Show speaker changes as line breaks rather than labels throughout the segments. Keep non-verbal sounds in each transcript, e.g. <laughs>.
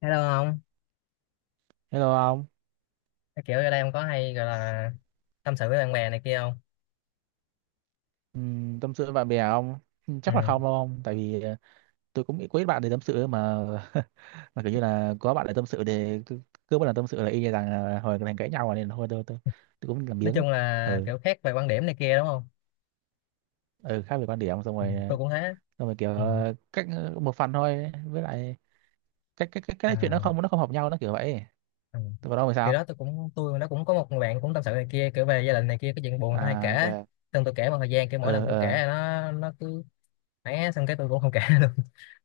Thấy đâu không?
Hello ông.
Cái kiểu ở đây em có hay gọi là tâm sự với bạn bè này kia không?
Tâm sự với bạn bè ông? Ừ,
Ừ.
chắc là không đâu ông, tại vì tôi cũng nghĩ quý ít bạn để tâm sự mà. <laughs> Mà kiểu như là có bạn để tâm sự để cứ một lần tâm sự là y như rằng là hồi thành cãi nhau rồi nên thôi tôi tôi cũng làm
Nói
biếng.
chung là
Ừ,
kiểu khác về quan điểm này kia, đúng không?
ừ khác về quan điểm xong
Ừ,
rồi
tôi cũng thế.
xong rồi kiểu
Ừ.
cách một phần thôi với lại cái chuyện
À,
nó không hợp nhau nó kiểu vậy.
ừ.
Tôi còn ông thì
Kiểu
sao?
đó tôi cũng nó cũng có một người bạn cũng tâm sự này kia, kiểu về gia đình này kia, cái chuyện buồn tôi hay
À,
kể.
ok.
Xong tôi kể một thời gian, kiểu mỗi lần
Ờ
tôi kể
ờ,
là nó cứ ấy, xong cái tôi cũng không kể <laughs> luôn.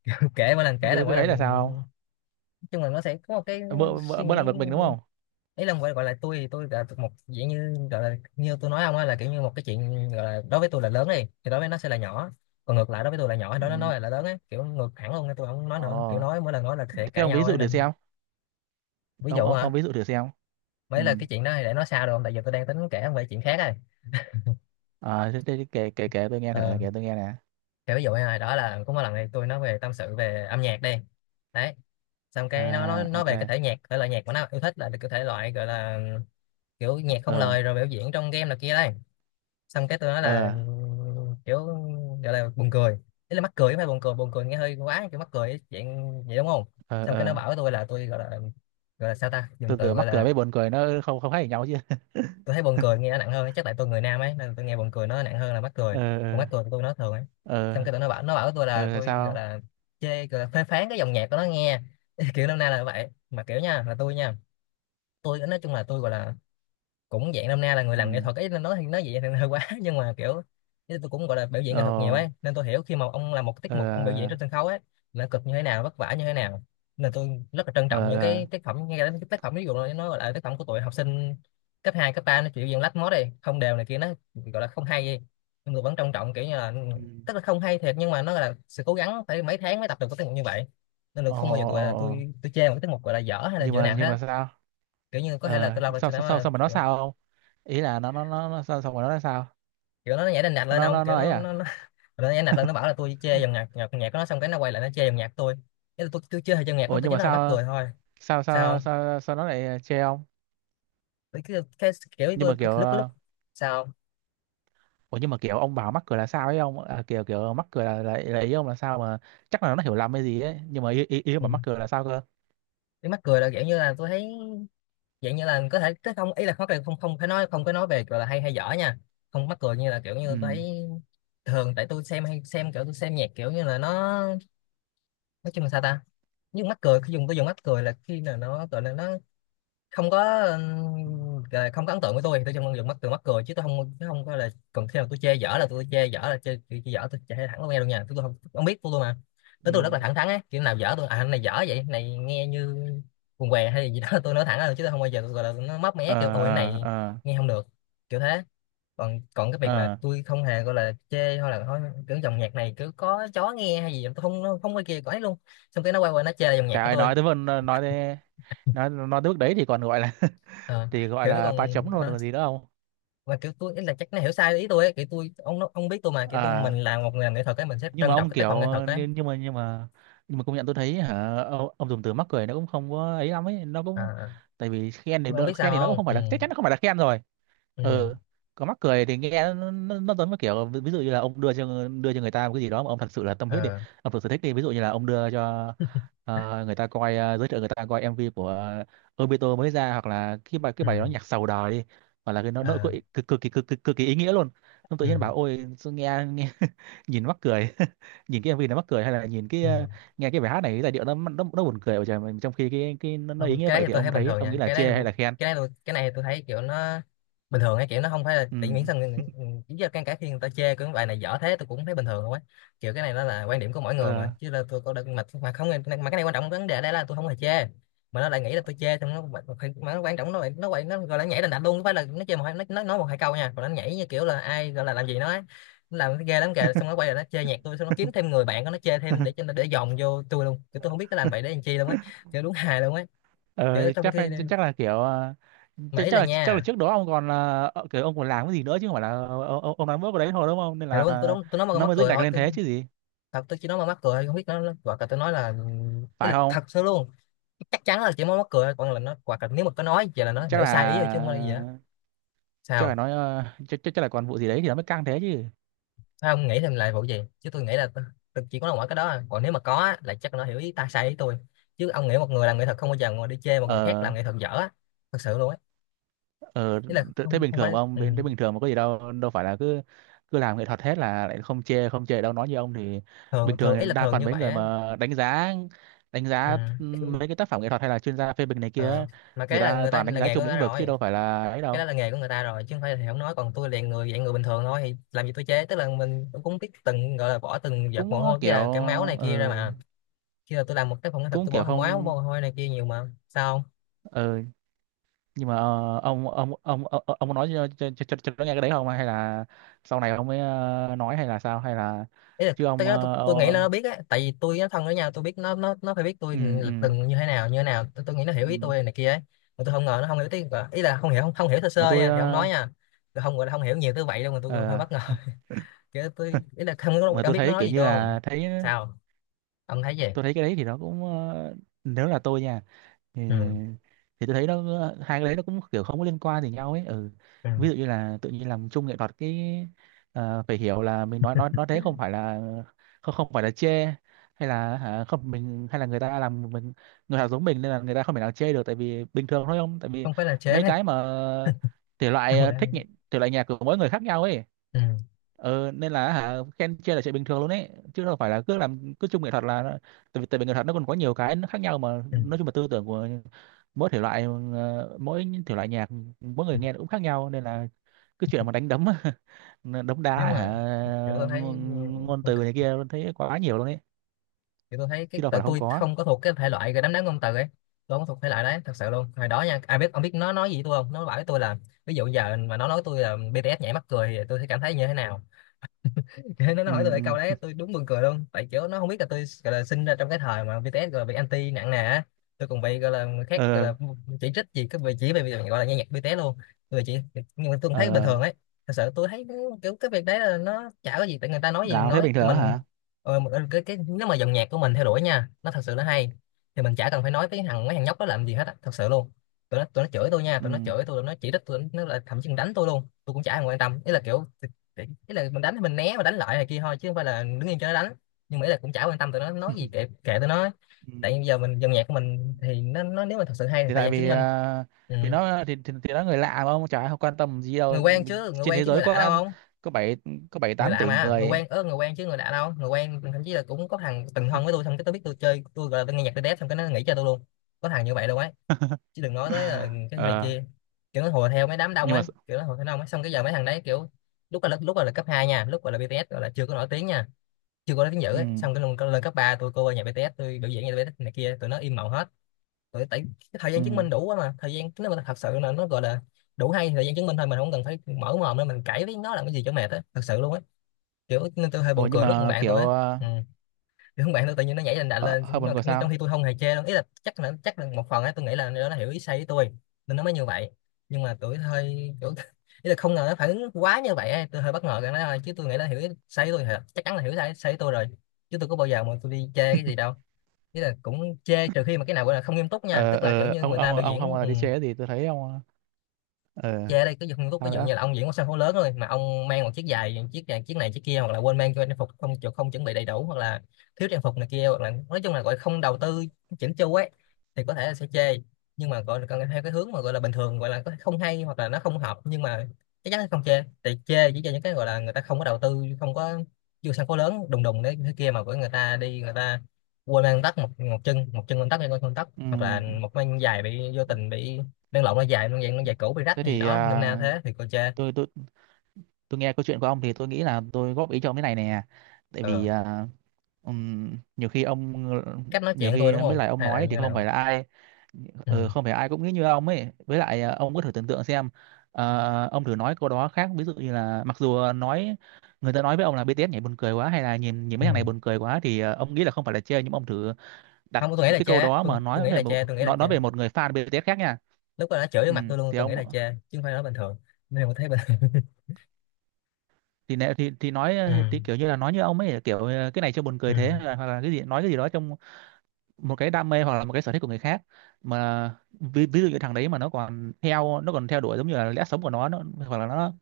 Kiểu kể mỗi lần kể là mỗi
cái ấy
lần
là sao?
nói chung là nó sẽ có một cái
Ông? Mơ mơ,
suy
mơ làm
nghĩ.
được mình đúng không?
Ý là gọi gọi là tôi thì tôi là một dạng như gọi là như tôi nói ông á, là kiểu như một cái chuyện gọi là đối với tôi là lớn đi thì đối với nó sẽ là nhỏ, còn ngược lại đối với tôi là nhỏ, đối
Ừ.
với nó là lớn ấy, kiểu ngược hẳn luôn nên tôi không nói nữa, kiểu
Ồ,
nói mỗi lần nói là sẽ
thế
cãi
ông ví
nhau ấy,
dụ thử
nên
xem,
ví
ông
dụ
ông,
hả?
ông ví dụ thử xem. Ừ.
Mấy là cái chuyện đó thì để nói sao được không? Tại vì tôi đang tính kể về chuyện khác này.
Thế kể kể kể tôi nghe thử,
Ờ,
kể tôi nghe nè.
thì ví dụ này đó là có một lần này tôi nói về tâm sự về âm nhạc đi đấy. Xong cái nó nói
À, ok.
về cái thể nhạc thể loại nhạc mà nó yêu thích là được cái thể loại gọi là kiểu nhạc không
Ờ
lời rồi biểu diễn trong game này kia đây. Xong cái tôi nói là
ờ.
kiểu gọi là buồn cười, ý là mắc cười chứ không phải buồn cười, buồn cười nghe hơi quá, kiểu mắc cười ấy, dạng vậy đúng không?
Ờ.
Xong cái nó
Ờ
bảo với tôi là tôi gọi là sao ta,
từ
dùng từ
từ
gọi
mắc cười
là
với buồn cười nó không không khác gì nhau chứ <laughs>
tôi thấy buồn cười nghe nó nặng hơn, chắc tại tôi người nam ấy nên tôi nghe buồn cười nó nặng hơn là mắc cười,
ờ
còn
ờ
mắc cười tôi nói thường ấy. Xong
ờ
cái tụi nó bảo với tôi
ờ
là
là
tôi gọi
sao?
là chê, gọi là phê phán cái dòng nhạc của nó nghe. <laughs> Kiểu năm nay là vậy mà, kiểu nha là tôi nha, tôi nói chung là tôi gọi là cũng dạng năm nay là người làm nghệ
Ừ.
thuật ấy, nên nói thì nói vậy thì hơi quá <laughs> nhưng mà kiểu chứ tôi cũng gọi là biểu diễn nghệ thuật nhiều
Ờ
ấy, nên tôi hiểu khi mà ông làm một tiết mục, ông biểu diễn trên
ờ.
sân khấu ấy là cực như thế nào, vất vả như thế nào. Nên tôi rất là trân
Ờ.
trọng những
Ờ.
cái tác phẩm, ngay cả cái tác phẩm ví dụ là nó gọi là tác phẩm của tụi học sinh cấp 2 cấp ba, nó chịu diễn lách mốt đi không đều này kia, nó gọi là không hay gì, nhưng tôi vẫn trân trọng, kiểu như là
Ừ.
tức là không hay thiệt nhưng mà nó là sự cố gắng phải mấy tháng mới tập được cái tiết mục như vậy, nên là
Ồ.
không bao giờ tôi
ồ
là
ồ.
tôi chê một cái tiết mục gọi là dở hay là
nhưng
như
mà
nào
nhưng
hết.
mà sao?
Kiểu như có thể là
Ờ,
tôi lâu rồi
sao
tôi
sao
nói
sao
là
sao mà nó
kiểu
sao không, ý là nó sao sao mà nó là sao?
kiểu nó nhảy đành đạch lên
nó
ông,
nó
kiểu
nó ấy à?
<laughs> nó nhảy đành đạch lên, nó bảo là tôi chê dòng nhạc nhạc nhạc của nó, xong cái nó quay lại nó chê dòng nhạc tôi. Cái là tôi chê dòng nhạc của
Ủa
nó, tôi
nhưng
chỉ
mà
nói là mắc
sao,
cười thôi.
sao
Sao
sao
không?
sao sao nó lại chê ông?
Tôi cái kiểu
Nhưng
tôi
mà
cái
kiểu
lúc lúc sao không?
ủa nhưng mà kiểu ông bảo mắc cười là sao ấy ông à, kiểu kiểu mắc cười là ý ông là sao mà? Chắc là nó hiểu lầm hay gì ấy, nhưng mà ý ý, ý ông
Ừ.
bảo mắc cười là sao cơ?
Cái mắc cười là kiểu như là tôi thấy dạng như là có thể cái không, ý là khó, không không phải nói, không có nói về gọi là hay hay dở nha, không mắc cười như là kiểu như tôi
Ừ.
thấy thường, tại tôi xem hay xem, kiểu tôi xem nhạc kiểu như là nó nói chung là sao ta, nhưng mắc cười khi dùng tôi dùng mắc cười là khi nào nó gọi là nó không có không có ấn tượng với tôi thì tôi chỉ mong được mắc từ mắt cười chứ tôi không chứ không có là, còn khi nào tôi chê dở là tôi chê dở là chê dở, tôi chê thẳng luôn nghe luôn nha, tôi không, không biết tôi luôn mà, tới
Ừ.
tôi rất là thẳng thắn á, kiểu nào dở tôi à anh này dở vậy, cái này nghe như quần què hay gì đó <laughs> tôi nói thẳng ra luôn chứ tôi không bao giờ tôi gọi là nó móc mé kiểu
Ờ
ôi cái
ờ.
này
Ờ
nghe không được, kiểu thế. Còn còn cái việc mà
ờ.
tôi không hề gọi là chê hay là thôi, kiểu dòng nhạc này cứ có chó nghe hay gì tôi không, nó không có kia có ấy luôn. Xong cái nó quay qua nó chê dòng nhạc
Trời
của
ơi,
tôi.
nói tới vần, nói tới, nói tới bước đấy thì còn gọi là <laughs>
Ờ,
thì gọi
kiểu nó
là
còn
ba chấm luôn,
nó
còn gì nữa không?
và kiểu tôi ý là chắc nó hiểu sai ý tôi ấy. Kiểu tôi ông ông biết tôi mà, kiểu tôi
Ờ.
mình làm một người làm nghệ thuật ấy, mình sẽ
nhưng mà
trân trọng
ông
cái tác phẩm
kiểu
nghệ thuật ấy.
nhưng, nhưng mà nhưng mà nhưng mà công nhận tôi thấy hả ông dùng từ mắc cười nó cũng không có ấy lắm ấy, nó cũng
À,
tại vì khen thì
nhưng mà ông
đỡ-
biết sao
khen thì nó cũng
không?
không
Ừ.
phải là, chắc chắn nó không phải là khen rồi.
Ừ.
Ừ. Có mắc cười thì nghe nó giống như kiểu ví dụ như là ông đưa cho, đưa cho người ta một cái gì đó mà ông thật sự là tâm huyết đi,
Ờ.
ông thực sự thích đi, ví dụ như là ông đưa cho người ta coi, giới thiệu người ta coi MV của Obito mới ra, hoặc là cái bài cái
Ừ.
bài đó nhạc sầu đời đi, hoặc là cái nó
Ờ.
cực cực cực kỳ cực kỳ ý nghĩa luôn, ông tự nhiên
Ừ.
bảo ôi sao nghe nghe <laughs> nhìn mắc cười, <laughs> nhìn cái MV nó mắc cười, hay là nhìn cái
Ừ.
nghe cái bài hát này cái giai điệu nó buồn cười vậy trời, mà trong khi cái nó ý
Không,
nghĩa
cái
vậy
đấy thì
thì
tôi
ông
thấy bình
thấy
thường
ông nghĩ
nha
là
cái đấy.
chê hay là khen?
Cái này tôi cái này tôi thấy kiểu nó bình thường ấy, kiểu nó không phải là tỉ miễn sao chỉ do cái khi người ta chê cái bài này dở thế tôi cũng thấy bình thường không ấy, kiểu cái này nó là quan điểm của mỗi người
Ừ.
mà, chứ là tôi có được mà không mà cái này quan trọng vấn đề ở đây là tôi không hề chê, mà nó lại nghĩ là tôi chê, xong nó quan trọng nó nó quậy, nó gọi là nhảy đành đạch luôn, không phải là nó chê một hai, nó nói một hai câu nha, còn nó nhảy như kiểu là ai gọi là làm gì nó ấy, nó làm cái ghê lắm kìa, xong nó quay lại nó chê nhạc tôi, xong nó kiếm thêm người bạn của nó chê thêm để cho nó để dòm vô tôi luôn. Kiểu tôi không biết nó làm vậy để làm chi luôn ấy, kiểu đúng hài luôn ấy, kiểu
Ờ,
trong
chắc,
khi
chắc là kiểu ờ,
mà
chắc
ý
chắc
là
là chắc là
nha
trước đó ông còn là kiểu ông còn làm cái gì nữa chứ không phải là ông làm bước vào đấy thôi đúng không, nên
thầy
là
luôn tôi đóng tôi nói mà
nó
mắc
mới dựng
cười
đặt
thôi,
lên
tôi
thế chứ gì,
thật tôi chỉ nói mà mắc cười thôi, không biết nó hoặc là tôi nói là ý
phải
là
không?
thật sự luôn, chắc chắn là chỉ nói mắc cười thôi, còn là nó hoặc là nếu mà có nói vậy là nó
Chắc
hiểu
là,
sai ý rồi chứ không có là gì á.
chắc
Sao
là nói chắc chắc chắc là còn vụ gì đấy thì nó mới căng thế chứ.
Sao không nghĩ thêm lại vụ gì, chứ tôi nghĩ là tôi chỉ có nói mỗi cái đó à. Còn nếu mà có á, là chắc nó hiểu ý ta sai ý tôi, chứ ông nghĩ một người làm nghệ thuật không bao giờ ngồi đi chê một người khác
Ờ.
làm nghệ thuật dở á, thật sự luôn á,
Ờ,
ý là
thế thế
không
bình
không
thường
phải,
mà ông
ừ.
thế bình thường mà có gì đâu, đâu phải là cứ cứ làm nghệ thuật hết là lại không chê, không chê đâu nói như ông thì.
Thường
Bình thường
thường ý
thì
là
đa
thường
phần
như
mấy
vậy
người
á.
mà đánh giá, đánh giá
Ừ.
mấy cái tác phẩm nghệ thuật hay là chuyên gia phê bình này
Ờ.
kia,
Mà
người
cái là
ta
người ta
toàn đánh
là
giá
nghề của
chung
người ta
lĩnh vực chứ
rồi.
đâu phải là ấy
Cái
đâu.
đó là nghề của người ta rồi, chứ không phải là thầy không nói, còn tôi liền người dạng người bình thường thôi thì làm gì tôi chế, tức là mình cũng biết từng gọi là bỏ từng giọt
Cũng
mồ hôi cái
kiểu
là cái máu này kia ra
ờ,
mà, khi là tôi làm một cái phòng nghệ thuật
cũng
tôi
kiểu
bỏ máu mồ
không
hôi này kia nhiều mà sao không.
ờ, nhưng mà ông có nói cho cho nó nghe cái đấy không, hay là sau này ông mới nói, hay là sao, hay là
Ý là
chứ
tới
ông
đó tôi nghĩ là nó biết á, tại vì tôi nó thân với nhau tôi biết nó phải biết tôi
ừ
là
ừ
từng như thế nào như thế nào, tôi nghĩ nó hiểu
ừ
ý tôi này kia ấy. Mà tôi không ngờ nó không hiểu tiếng, ý là không hiểu không hiểu sơ
mà
sơ
tôi
nha thì không nói nha, tôi không gọi là không hiểu nhiều tới vậy đâu, mà tôi cũng hơi
ờ,
bất ngờ <laughs> kiểu tôi ý là không
mà
ông
tôi
biết nó
thấy
nói
kiểu
gì
như
tôi không?
là thấy
Sao? Ông thấy gì?
tôi thấy cái đấy thì nó cũng nếu là tôi nha, thì,
Ừ.
thì tôi thấy nó, hai cái đấy nó cũng kiểu không có liên quan gì nhau ấy. Ừ.
Ừ.
Ví dụ như là tự nhiên làm chung nghệ thuật cái phải hiểu là mình nói, nói thế, không phải là không, không phải là chê hay là hả, không mình hay là người ta làm mình, người ta giống mình nên là người ta không thể nào chê được, tại vì bình thường thôi không, tại vì
Không phải là chế.
mấy cái mà thể
<laughs>
loại
Không là
thích nhị- thể loại nhạc của mỗi người khác nhau ấy.
ừ.
Nên là hả, khen chê là chuyện bình thường luôn ấy chứ đâu phải là cứ chung nghệ thuật là nó- tại vì nghệ thuật nó còn có nhiều cái nó khác nhau mà,
Ừ.
nói chung là tư tưởng của mỗi thể loại, mỗi thể loại nhạc mỗi người nghe nó cũng khác nhau, nên là cái chuyện mà đánh đấm <laughs> đấm
Nhưng
đá hả
mà kiểu tôi
ngôn,
thấy ừ,
ngôn
ok.
từ này kia thấy quá nhiều luôn ấy,
Kiểu tôi thấy cái
chứ đâu phải
tại
là không
tôi
có.
không có thuộc cái thể loại cái đám đám ngôn từ ấy. Tôi không thuộc thể loại đấy thật sự luôn hồi đó nha. Ai biết ông biết nó nói gì với tôi không, nó bảo với tôi là ví dụ giờ mà nó nói tôi là BTS nhảy mắc cười thì tôi sẽ cảm thấy như thế nào. Cái nó
Ừ.
hỏi tôi lại câu đấy
Ừ.
tôi đúng buồn cười luôn, tại kiểu nó không biết là tôi gọi là sinh ra trong cái thời mà BTS gọi là bị anti nặng nề á. Tôi còn bị gọi là người khác gọi
Ờ
là chỉ trích gì cái về chỉ về việc gọi là nghe nhạc BTS luôn. Người chỉ nhưng mà tôi cũng thấy bình
ờ.
thường ấy. Thật sự tôi thấy kiểu cái việc đấy là nó chả có gì, tại người ta nói gì
Nào thấy
nói
bình
tụi
thường á
mình.
hả?
Cái nếu mà dòng nhạc của mình theo đuổi nha nó thật sự nó hay thì mình chả cần phải nói với mấy thằng nhóc đó làm gì hết á, thật sự luôn. Tụi nó chửi tôi nha,
Ừ.
tụi nó chửi tôi, tụi nó chỉ trích tôi, nó là thậm chí còn đánh tôi luôn, tôi cũng chả thèm quan tâm. Ý là kiểu ý là mình đánh thì mình né và đánh lại này kia thôi, chứ không phải là đứng yên cho nó đánh. Nhưng mà ý là cũng chả quan tâm tụi nó nói gì, kệ kệ tụi nó.
Ừ.
Tại vì giờ mình dòng nhạc của mình thì nó nếu mà thật sự hay thì
Thì
thời
tại
gian chứng
vì
minh. Ừ.
thì nó thì nó người lạ mà ông, chả ai quan tâm gì
Người
đâu,
quen chứ, người
trên
quen
thế
chứ, người
giới
lạ đâu.
có
Không,
có bảy, có bảy
người
tám
lạ
tỷ
mà, người
người.
quen ớ, người quen chứ người lạ đâu, người quen thậm chí là cũng có thằng từng thân với tôi xong cái tôi biết tôi chơi tôi gọi là tôi nghe nhạc tôi đét xong cái nó nghĩ cho tôi luôn. Có thằng như vậy luôn ấy,
<laughs>
chứ đừng nói tới là cái này
Ờ.
kia. Kiểu nó hùa theo mấy đám đông
Nhưng mà.
ấy, kiểu nó hùa theo đông ấy, xong cái giờ mấy thằng đấy kiểu lúc là cấp 2 nha, lúc gọi là BTS gọi là chưa có nổi tiếng nha, chưa có nói tiếng dữ
Ừ
ấy. Xong cái lần lên cấp 3 tôi cô qua nhà BTS tôi biểu diễn nhà BTS này kia tụi nó im mộng hết. Tụi tại cái thời
ừ.
gian chứng minh đủ quá mà, thời gian nếu mà thật sự là nó gọi là đủ hay thời gian chứng minh thôi, mình không cần phải mở mồm nữa, mình cãi với nó làm cái gì cho mệt á, thật sự luôn á. Kiểu nên tôi hơi
Ủa
buồn
nhưng
cười lúc cùng
mà
bạn
kiểu
tôi á. Ừ. Thì không, bạn tôi tự nhiên nó nhảy lên đà lên
hơi buồn cười
trong
sao?
khi tôi không hề chê đâu, ý là chắc là một phần ấy, tôi nghĩ là nó hiểu ý sai với tôi nên nó mới như vậy. Nhưng mà tôi hơi kiểu <laughs> ý là không ngờ nó phản ứng quá như vậy ấy. Tôi hơi bất ngờ cái đó thôi, chứ tôi nghĩ là hiểu ý sai với tôi thì chắc chắn là hiểu sai sai với tôi rồi, chứ tôi có bao giờ mà tôi đi chê cái gì đâu. Ý là cũng chê trừ khi mà cái nào gọi là không nghiêm túc nha,
Ờ
tức là kiểu
ờ,
như
ông
người ta
ông
biểu
ông không
diễn
bao giờ đi chơi gì tôi thấy ông. Ờ.
chê đây cái không tốt,
Sao
ví dụ
nữa?
như là ông diễn một sân khấu lớn thôi mà ông mang một chiếc giày chiếc này chiếc này chiếc kia, hoặc là quên mang cho trang phục không không chuẩn bị đầy đủ, hoặc là thiếu trang phục này kia, hoặc là nói chung là gọi không đầu tư chỉnh chu ấy thì có thể là sẽ chê. Nhưng mà gọi là cần theo cái hướng mà gọi là bình thường gọi là có thể không hay hoặc là nó không hợp, nhưng mà chắc chắn là không chê, thì chê chỉ cho những cái gọi là người ta không có đầu tư, không có vô sân khấu lớn đùng đùng đấy thế kia mà của người ta đi, người ta quên mang tóc một một chân lên tóc hay con tóc,
Ừ.
hoặc là một mang giày bị vô tình bị đen lộn nó dài nó dạng nó dài cũ bị rách
Thế
hay gì
thì
đó nôm na thế thì cô chê.
tôi tôi nghe câu chuyện của ông thì tôi nghĩ là tôi góp ý cho ông cái này nè, tại
Ờ,
vì nhiều khi ông,
cách nói
nhiều
chuyện tôi
khi
đúng
mấy
không
lời ông
hay là
nói
như
thì
thế
không
nào.
phải là ai, ờ,
Ừ.
không phải ai cũng nghĩ như ông ấy, với lại ông có thử tưởng tượng xem ông thử nói câu đó khác, ví dụ như là mặc dù nói, người ta nói với ông là BTS nhảy buồn cười quá hay là nhìn nhìn mấy
Ừ.
thằng này buồn cười quá thì ông nghĩ là không phải là chê, nhưng ông thử đặt
Không, tôi nghĩ
một
là
cái câu
chê,
đó
tôi,
mà
tôi
nói
nghĩ
về
là
một
chê, tôi nghĩ là
nói,
chê,
nói về một người fan BTS khác nha.
lúc đó nó chửi vô
Ừ,
mặt tôi luôn,
thì
tôi nghĩ là
ông
chê chứ không phải nói bình thường, nên tôi thấy bình thường. <laughs>
thì nói
Ừ.
thì kiểu như là nói như ông ấy kiểu cái này cho buồn
Ừ.
cười thế, hoặc là cái gì, nói cái gì đó trong một cái đam mê hoặc là một cái sở thích của người khác mà ví dụ như thằng đấy mà nó còn theo, nó còn theo đuổi giống như là lẽ sống của nó hoặc là nó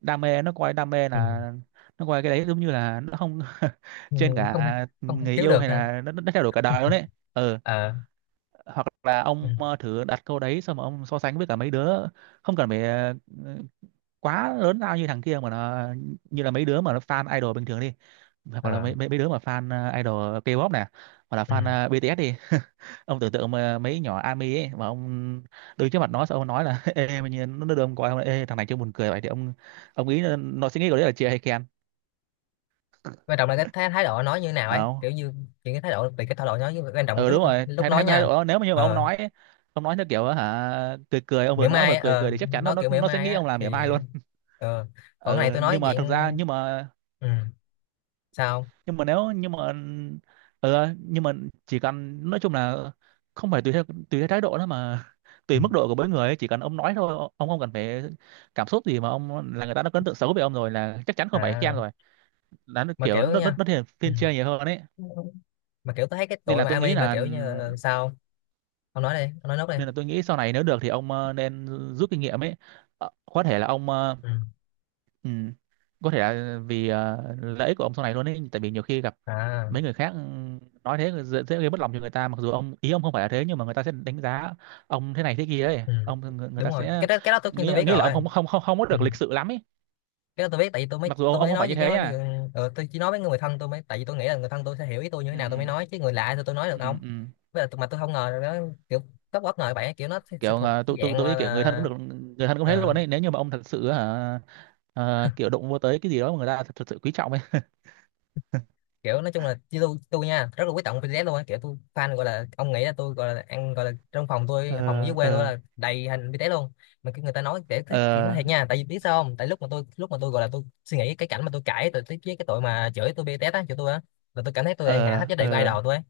đam mê, nó coi đam mê
Ừ.
là, nó coi cái đấy giống như là nó không <laughs>
Ừ.
trên
Không,
cả
không
người
thiếu
yêu,
được
hay
ha.
là nó theo đuổi cả đời luôn đấy. Ừ.
Ờ.
Hoặc là
Ừ.
ông thử đặt câu đấy xong mà ông so sánh với cả mấy đứa, không cần phải quá lớn lao như thằng kia mà nó, như là mấy đứa mà nó fan idol bình thường đi, hoặc là
Ờ.
mấy mấy, mấy đứa mà fan idol K-pop nè, hoặc là fan
Ừ.
BTS đi. Ông tưởng tượng mà mấy nhỏ ARMY ấy mà ông đứng trước mặt nó xong ông nói là <laughs> ê mà nhìn nó đưa ông coi không, ê thằng này chưa buồn cười vậy, thì ông nghĩ là nó sẽ nghĩ của đấy là chê hay khen?
Quan trọng là cái thái độ nói như thế nào ấy,
Không.
kiểu như chuyện cái thái độ về cái thái độ nói với, quan trọng là
Ừ,
cái
đúng
lúc
rồi,
lúc
thái
nói
thái thái
nha.
độ nếu mà như mà ông
Ờ,
nói ấy, ông nói theo kiểu hả cười cười, ông
mỉa
vừa nói
mai
vừa
á,
cười
ờ,
cười thì chắc chắn nó
nó
nó,
kiểu mỉa
nó sẽ
mai
nghĩ
á
ông làm mỉa
thì
mai luôn.
ờ còn cái này
Ừ,
tôi nói
nhưng mà thực ra,
dạng.
nhưng mà,
Ừ. Sao?
nhưng mà nếu, nhưng mà ừ, nhưng mà chỉ cần nói chung là không phải tùy theo thái độ đó mà <laughs>
Ừ.
tùy mức độ của mỗi người ấy, chỉ cần ông nói thôi, ông không cần phải cảm xúc gì mà ông là, người ta đã có ấn tượng xấu về ông rồi là chắc chắn không phải khen
À,
rồi, là nó
mà
kiểu
kiểu
nó nó,
nha.
nó thiên,
Ừ.
thiên chê nhiều hơn ấy.
Mà kiểu tôi thấy cái
Nên
tụi
là
mà
tôi nghĩ
ami mà
là,
sao? Ông nói đi, ông nói nốt đi.
nên là tôi nghĩ sau này nếu được thì ông nên rút kinh nghiệm ấy. Ờ, có thể là ông
Ừ.
ừ, có thể là vì lợi ích của ông sau này luôn ấy, tại vì nhiều khi gặp
À.
mấy người khác nói thế dễ gây mất lòng cho người ta, mặc dù ông ý ông không phải là thế nhưng mà người ta sẽ đánh giá ông thế này thế kia ấy,
Ừ.
ông người
Đúng
ta
rồi, cái
sẽ
đó cái đó tất nhiên tôi
nghĩ
biết
nghĩ là
rồi.
ông không không không không có
Ừ.
được lịch sự lắm ấy,
Cái đó tôi biết, tại vì tôi mới
mặc dù ông,
tôi
ông
mới
không phải
nói gì
như
chứ
thế
ừ,
nha.
ờ, tôi chỉ nói với người thân tôi mới, tại vì tôi nghĩ là người thân tôi sẽ hiểu ý tôi như thế nào tôi mới
Ừ,
nói, chứ người lạ thì tôi nói được
ừ, ừ.
không.
Ừ.
Với lại mà tôi không ngờ là nó kiểu rất bất ngờ, bạn kiểu nó sẽ
Kiểu
thuộc cái
tôi
dạng
tôi
mà
nghĩ
là
kiểu người thân cũng được, người thân cũng thế
ờ,
luôn ấy nếu như mà ông thật sự hả, kiểu đụng vô tới cái gì đó mà người ta thật sự quý trọng ấy.
kiểu nói chung là như tôi nha, rất là quý trọng BTS luôn á, kiểu tôi fan gọi là ông nghĩ là tôi gọi là ăn gọi là trong phòng tôi phòng dưới
Ờ.
quê tôi
Ờ.
là đầy hình BTS luôn. Mà cái người ta nói để cái kiểu nó
Ờ.
thiệt nha, tại vì biết sao không, tại lúc mà tôi gọi là tôi suy nghĩ cái cảnh mà tôi cãi với cái tội mà chửi tôi BTS á, chửi tôi á, là tôi cảm thấy tôi đang hạ
Ờ.
thấp giá trị của
Ờ.
idol tôi á.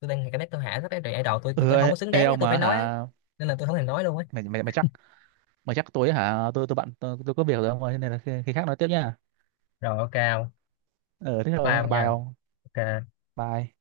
Tôi đang cái nét tôi hạ thấp cái idol tôi
Ừ,
tôi không có
ê,
xứng
ê
đáng để
ông
tôi phải
mà
nói á.
hả
Nên là tôi không thèm nói luôn ấy.
mày mày mày chắc, mày chắc tối hả, tôi bận, tôi có việc rồi ông ơi, nên là khi khác nói tiếp nha.
Rồi, ok không?
Ờ thế rồi
Ba
nha,
ông
bye
nha.
ông.
Ok.
Bye.